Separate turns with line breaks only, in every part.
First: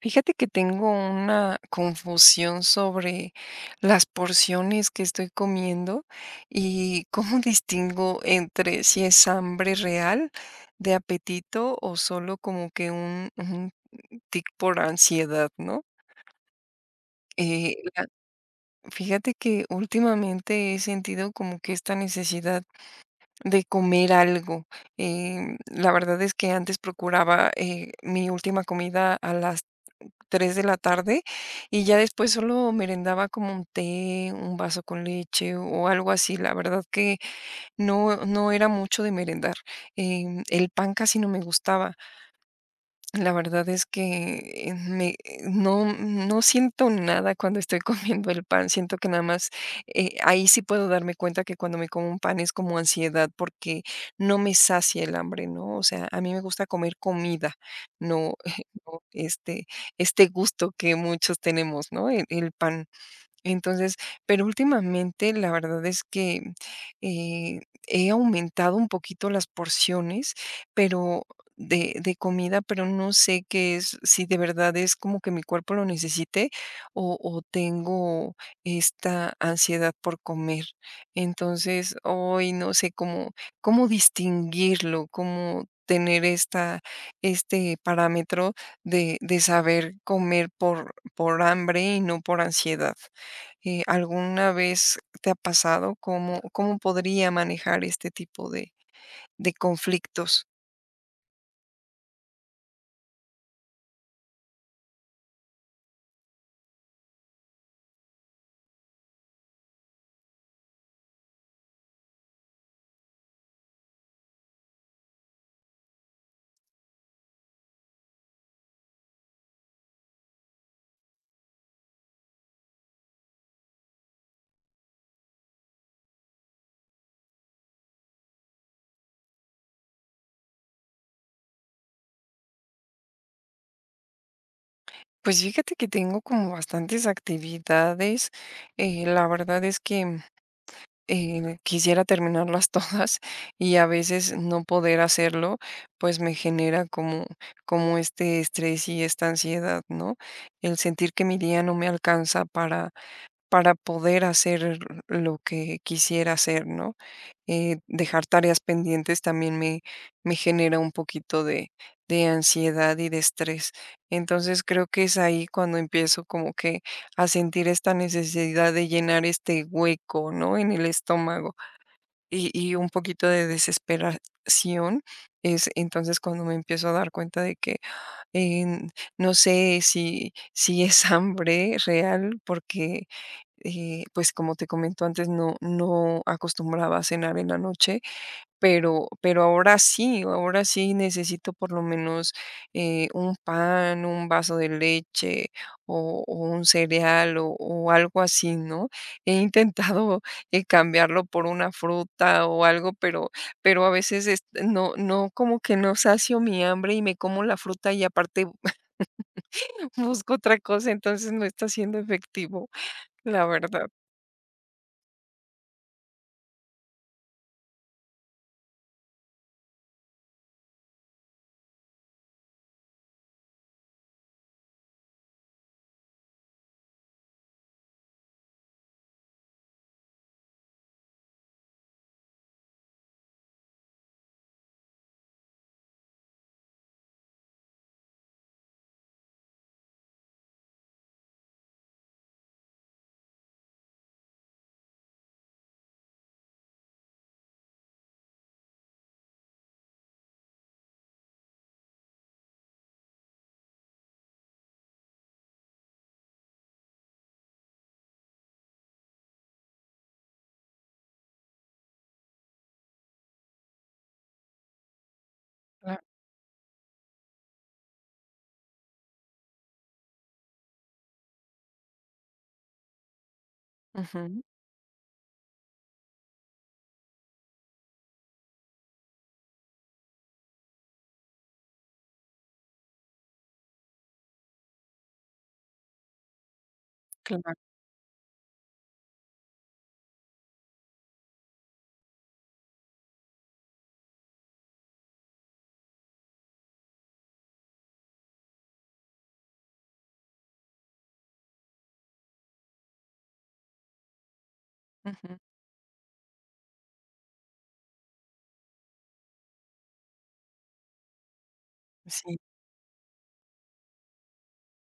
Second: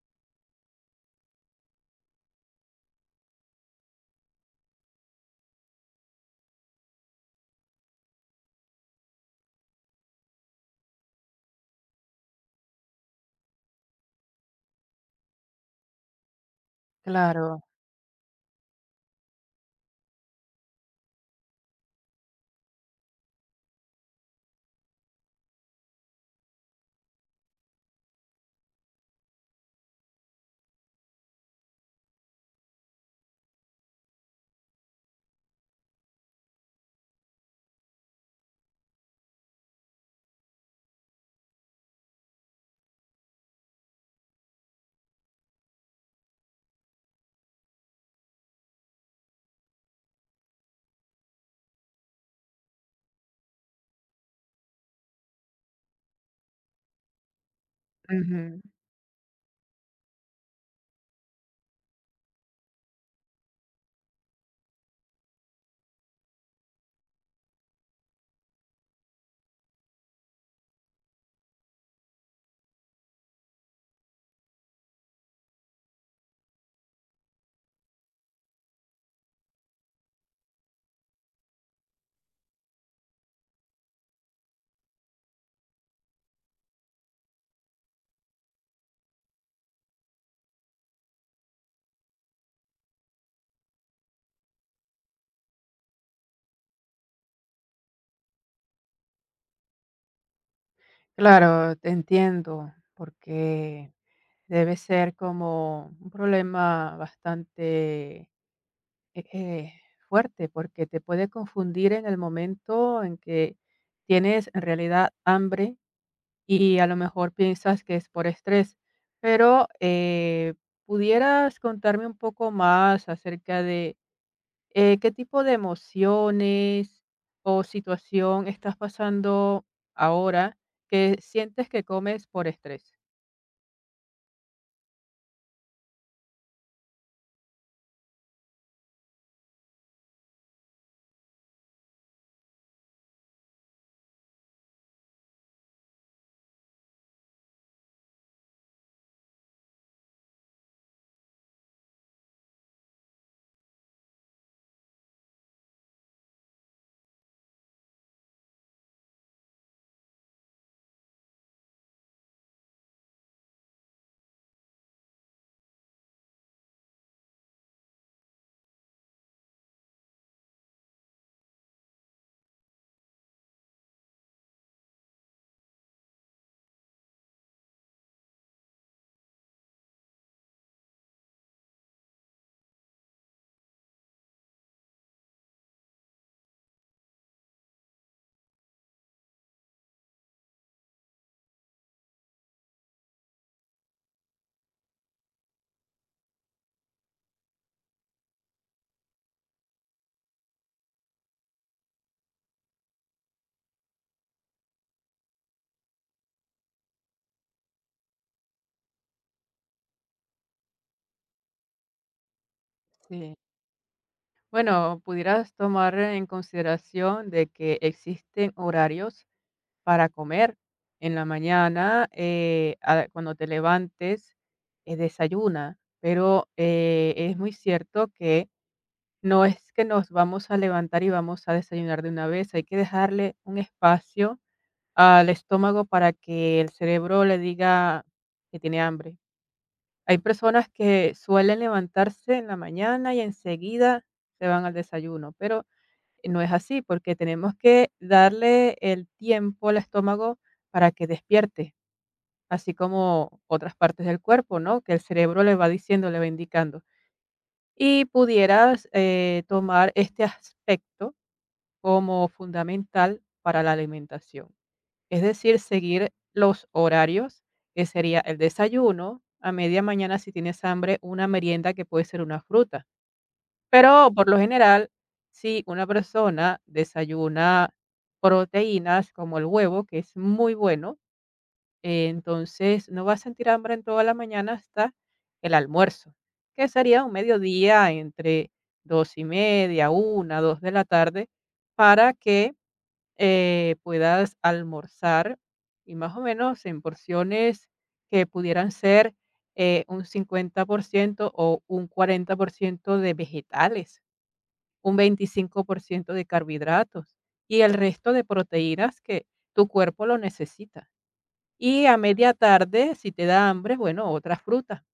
Fíjate que tengo una confusión sobre las porciones que estoy comiendo y cómo distingo entre si es hambre real de apetito o solo como que un tic por ansiedad, ¿no?
Claro,
Eh, la- Fíjate que últimamente he sentido como que esta necesidad de comer algo. La verdad es que antes procuraba mi última comida a las 3 de la tarde, y ya después solo merendaba como un té, un vaso con leche o algo así. La verdad que no era mucho de merendar. El pan casi no me gustaba. La verdad es que me no siento nada cuando estoy comiendo el pan, siento que nada más, ahí sí puedo darme cuenta que cuando me como un pan es como ansiedad, porque no me sacia el hambre, ¿no? O sea, a mí me gusta comer comida, no
ujú,
no, este gusto que muchos tenemos, ¿no? El pan. Entonces, pero últimamente la verdad es que, eh, he aumentado un poquito las porciones, pero de comida, pero no sé qué es, si de verdad es como que mi cuerpo lo necesite o tengo esta ansiedad por comer. Entonces, hoy no sé cómo distinguirlo, cómo tener esta este parámetro de saber comer por hambre y no por ansiedad. ¿Alguna vez te ha pasado? ¿Cómo podría manejar este tipo de conflictos?
claro, te entiendo, porque debe ser como un problema bastante eh, eh, fuerte, porque te puede confundir en el momento en que tienes en realidad hambre y a lo mejor piensas que es por estrés, pero ¿pudieras contarme un poco más acerca de qué tipo de emociones o situación estás pasando ahora que sientes que comes por estrés?
Pues fíjate que tengo como bastantes actividades, la verdad es que, quisiera terminarlas todas y a veces no poder hacerlo, pues me genera como este estrés y esta ansiedad, ¿no? El sentir que mi día no me alcanza para poder hacer lo que quisiera hacer, ¿no? Dejar tareas pendientes también me genera un poquito de ansiedad y de estrés. Entonces creo que es ahí cuando empiezo como que a sentir esta necesidad de llenar este hueco, ¿no? En el estómago y un poquito de desesperación. Es entonces cuando me empiezo a dar cuenta de que en- no sé si es hambre real, porque pues como te comento antes, no, no acostumbraba a cenar en la noche pero ahora sí necesito por lo menos, un pan, un vaso de leche o un cereal o algo así, ¿no? He intentado, cambiarlo por una fruta o algo, pero a veces, este, no como que no sacio mi hambre y me como la fruta y aparte busco otra cosa, entonces no está siendo efectivo,
Sí.
la verdad.
Bueno, pudieras tomar en consideración de que existen horarios para comer. En la mañana, cuando te levantes, desayuna, pero es muy cierto que no es que nos vamos a levantar y vamos a desayunar de una vez, hay que dejarle un espacio al estómago para que el cerebro le diga que tiene hambre. Hay personas que suelen levantarse en la mañana y enseguida se van al desayuno, pero no es así porque tenemos que darle el tiempo al estómago para que despierte, así como otras partes del cuerpo, ¿no? Que el cerebro le va diciendo, le va indicando. Y pudieras tomar este aspecto como fundamental para la alimentación. Es decir,
La
seguir los horarios, que sería el desayuno, a media mañana si tienes hambre, una merienda que puede ser una fruta. Pero por lo
ujú,
general, si una persona desayuna proteínas como el huevo, que es muy bueno, entonces no va a sentir hambre en toda la mañana hasta el almuerzo, que sería un
claro,
mediodía entre dos y media, una, dos de la tarde, para que puedas almorzar y más o menos en porciones que pudieran ser un 50% o un 40% de vegetales, un
ujú,
25% de carbohidratos y el resto de proteínas que tu cuerpo lo necesita. Y a media
sí.
tarde, si te da hambre, bueno, otra fruta,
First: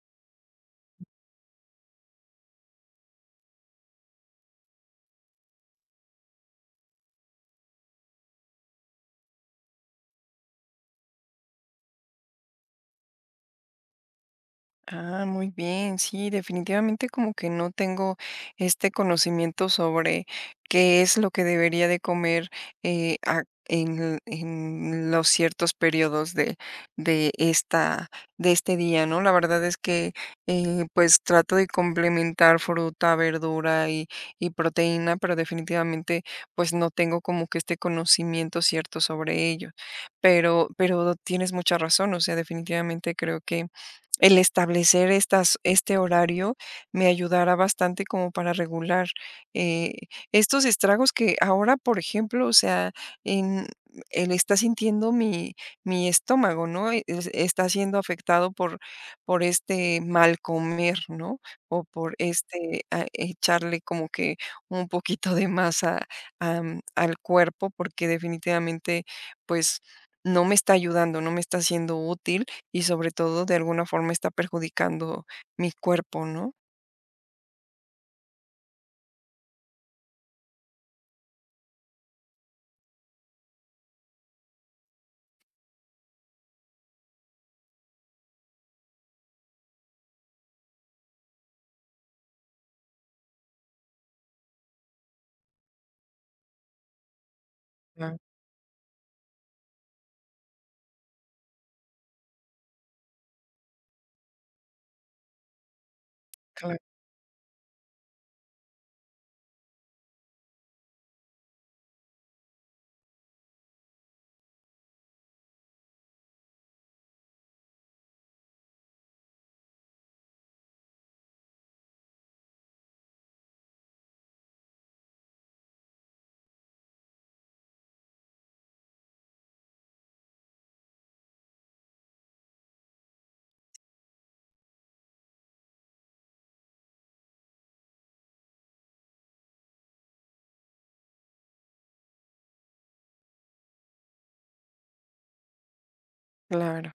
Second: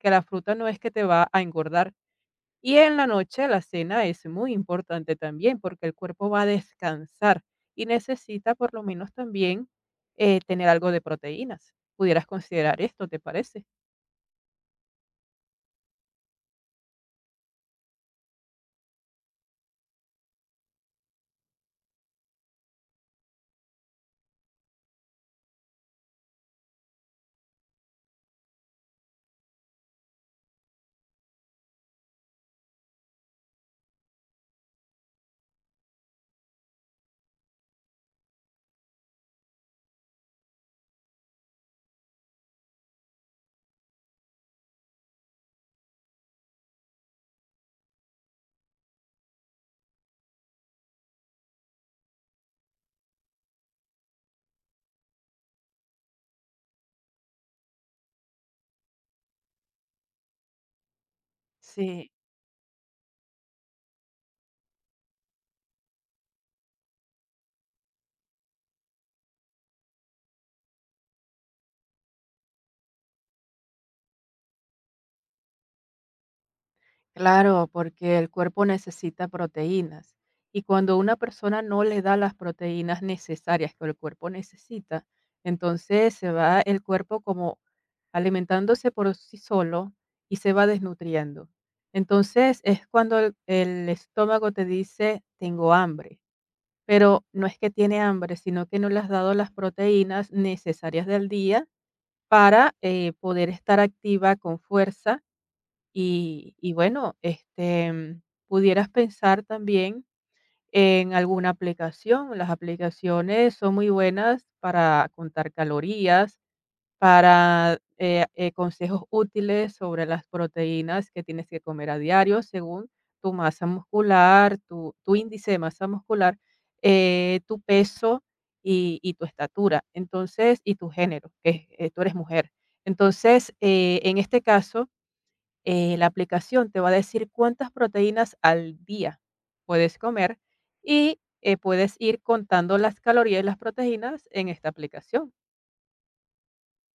que la fruta no es que te va a engordar, y en la noche la cena es muy importante también porque el cuerpo va a descansar y necesita por lo menos también tener algo de proteínas. ¿Pudieras considerar esto, te parece?
Ah, muy bien, sí, definitivamente como que no tengo este conocimiento sobre qué es lo que debería de comer eh, a- en los ciertos periodos de esta, de este día, ¿no? La verdad es que pues trato de complementar fruta, verdura y proteína, pero definitivamente pues no tengo como que este conocimiento cierto sobre ello. Pero tienes mucha razón, o sea, definitivamente creo que el establecer estas este horario me ayudará bastante como para regular, eh, estos estragos que ahora, por ejemplo, o sea, en él está sintiendo mi estómago, ¿no? E es está siendo afectado por este mal comer, ¿no? O
Sí.
por este, ah, echarle como que un poquito de masa am, al cuerpo, porque definitivamente, pues, no me está ayudando, no me está siendo útil y sobre todo de alguna forma está perjudicando mi cuerpo, ¿no?
Claro, porque el cuerpo necesita proteínas y cuando una persona no le da las proteínas necesarias que el cuerpo necesita, entonces se va el cuerpo como alimentándose por sí solo y se va desnutriendo. Entonces es cuando el estómago te dice, tengo hambre, pero no es que tiene
Ah,
hambre, sino que no le has dado las proteínas necesarias del día para poder estar activa con fuerza y
claro.
bueno, este, mm, pudieras pensar también en alguna aplicación. Las aplicaciones son muy buenas para contar calorías, para consejos útiles sobre las proteínas que tienes que comer a diario según tu masa muscular, tu índice de masa muscular, tu peso y tu estatura, entonces, y tu género, que tú eres mujer. Entonces, en este caso, la aplicación te va a decir cuántas proteínas al día puedes comer y puedes ir contando las calorías y las proteínas en esta aplicación.
Claro.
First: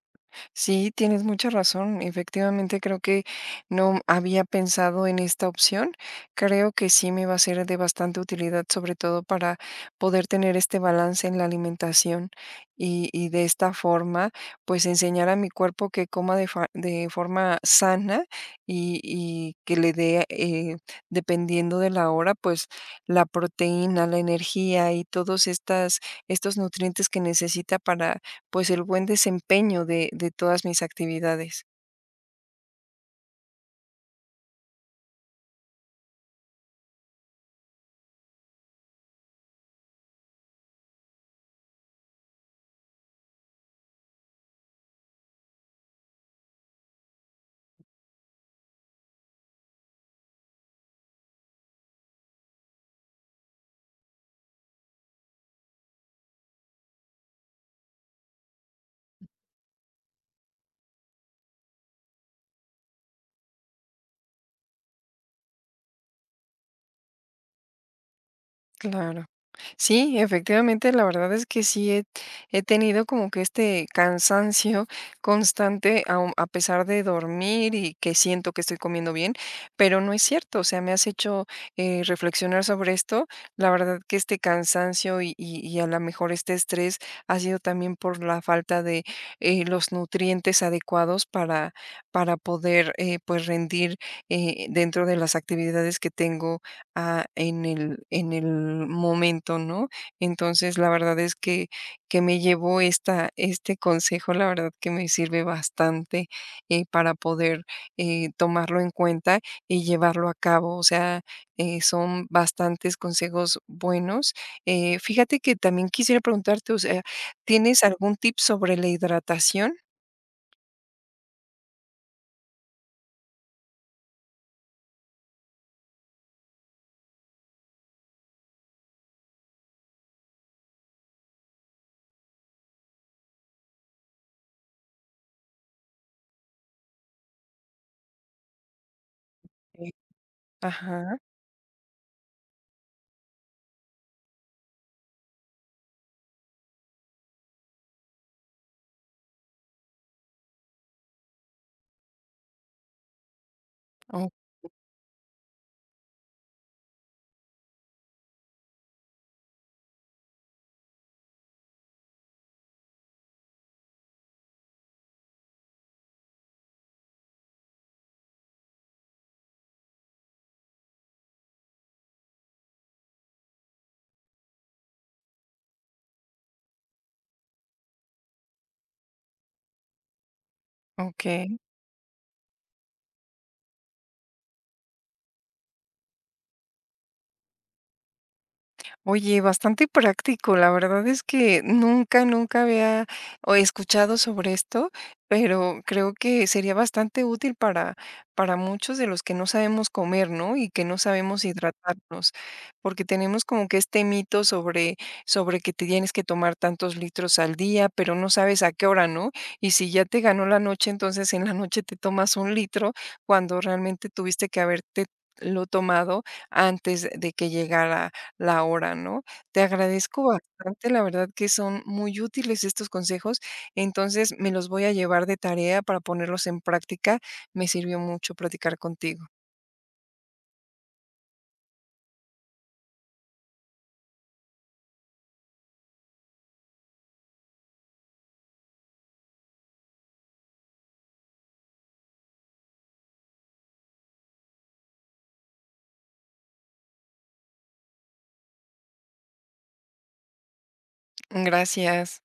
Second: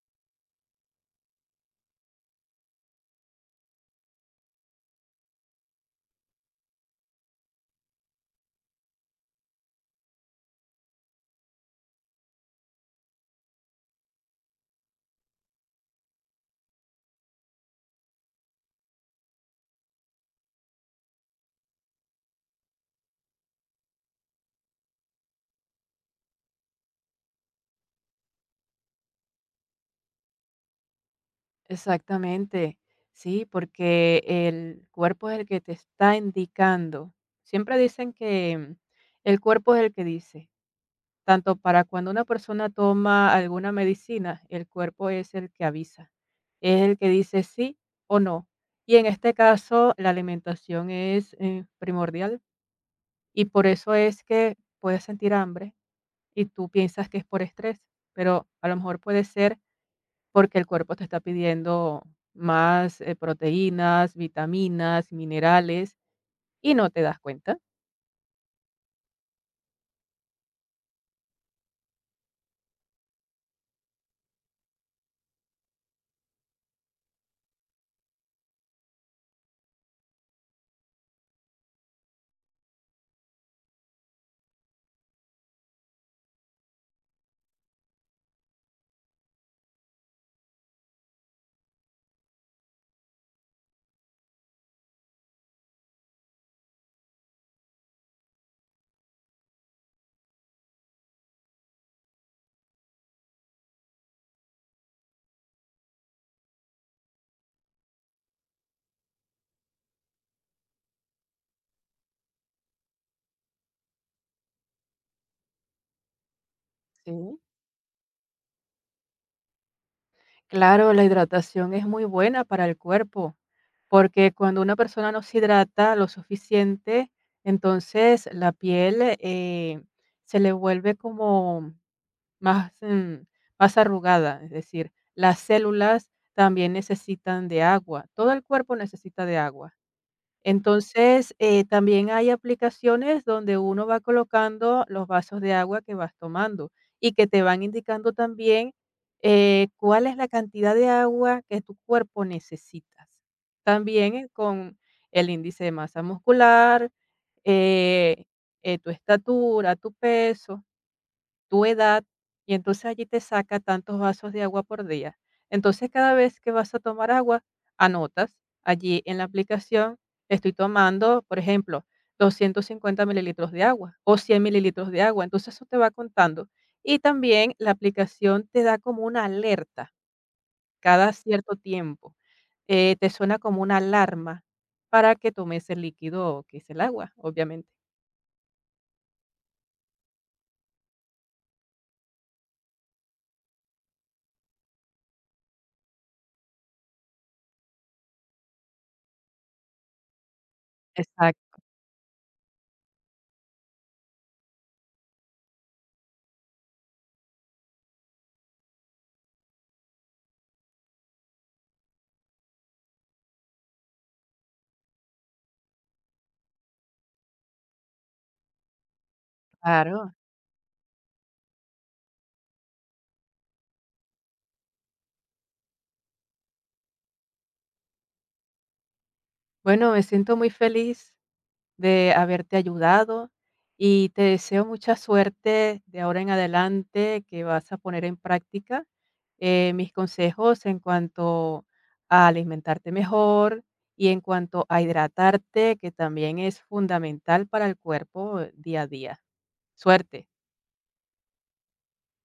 Sí, tienes mucha razón. Efectivamente, creo que no había pensado en esta opción. Creo que sí me va a ser de bastante utilidad, sobre todo para poder tener este balance en la alimentación y de esta forma, pues enseñar a mi cuerpo que coma de forma sana y que le dé, dependiendo de la hora, pues la proteína, la energía y estos nutrientes que necesita para pues el buen desempeño de todas mis actividades.
Exactamente, sí, porque el cuerpo es el que te está indicando. Siempre dicen que el cuerpo es el que dice. Tanto para cuando una persona toma alguna medicina, el cuerpo es el que avisa, es el que dice sí o no. Y en este caso, la alimentación es, primordial, y por eso es que puedes sentir hambre y tú piensas que es por estrés, pero a lo mejor puede ser porque el cuerpo te está pidiendo más, proteínas, vitaminas, minerales, y no te das cuenta.
Claro. Sí, efectivamente, la verdad es que sí he, he tenido como que este cansancio constante pesar de dormir y que siento que estoy comiendo bien, pero no es cierto, o sea, me has hecho reflexionar sobre esto. La verdad que este cansancio y a lo mejor este estrés ha sido también por la falta de los nutrientes adecuados para poder pues rendir dentro de las actividades que tengo ah, en el momento, ¿no? Entonces, la verdad es que me llevo esta este consejo, la verdad que me sirve bastante, para poder, tomarlo en cuenta y llevarlo a cabo. O sea, son bastantes consejos buenos. Fíjate que también quisiera preguntarte, o sea,
Sí.
¿tienes algún tip sobre la hidratación?
Claro, la hidratación es muy buena para el cuerpo. Porque cuando una persona no se hidrata lo suficiente, entonces la piel, se le vuelve como más, mm, más arrugada, es decir, las células también necesitan de agua, todo el cuerpo necesita de agua.
Sí. Ajá,
Entonces, también hay aplicaciones donde uno va colocando los vasos de agua que vas tomando y que te van indicando también cuál es la cantidad de agua que tu cuerpo necesitas. También
o
con el índice de masa muscular, eh, tu estatura, tu peso tu edad, y entonces allí te saca tantos vasos de agua por día. Entonces, cada vez que vas a tomar agua, anotas allí en la aplicación, estoy tomando, por ejemplo, 250 mililitros de agua o 100 mililitros de agua. Entonces, eso te va contando. Y también la aplicación te da como una alerta cada cierto
okey.
tiempo. Te suena como una alarma para que tomes el líquido que es el agua, obviamente.
Oye, bastante práctico. La verdad es que nunca, nunca había o escuchado sobre esto, pero creo que sería bastante útil para muchos de los que no sabemos comer, ¿no? Y que no sabemos
Exacto,
hidratarnos, porque tenemos como que este mito sobre, sobre que te tienes que tomar tantos litros al día, pero no sabes a qué hora, ¿no? Y si ya te ganó la noche, entonces en la noche te tomas un litro cuando realmente tuviste que haberte lo tomado antes de que llegara la hora, ¿no? Te
claro.
agradezco bastante, la verdad que son muy útiles estos consejos, entonces me los voy a llevar de tarea para ponerlos en práctica. Me sirvió mucho platicar contigo.
Bueno, me siento muy feliz de haberte ayudado y te deseo mucha suerte de ahora en adelante que vas a poner en práctica mis consejos en cuanto a alimentarte mejor y en cuanto a hidratarte, que también es fundamental para el cuerpo día a día. Suerte.
Gracias.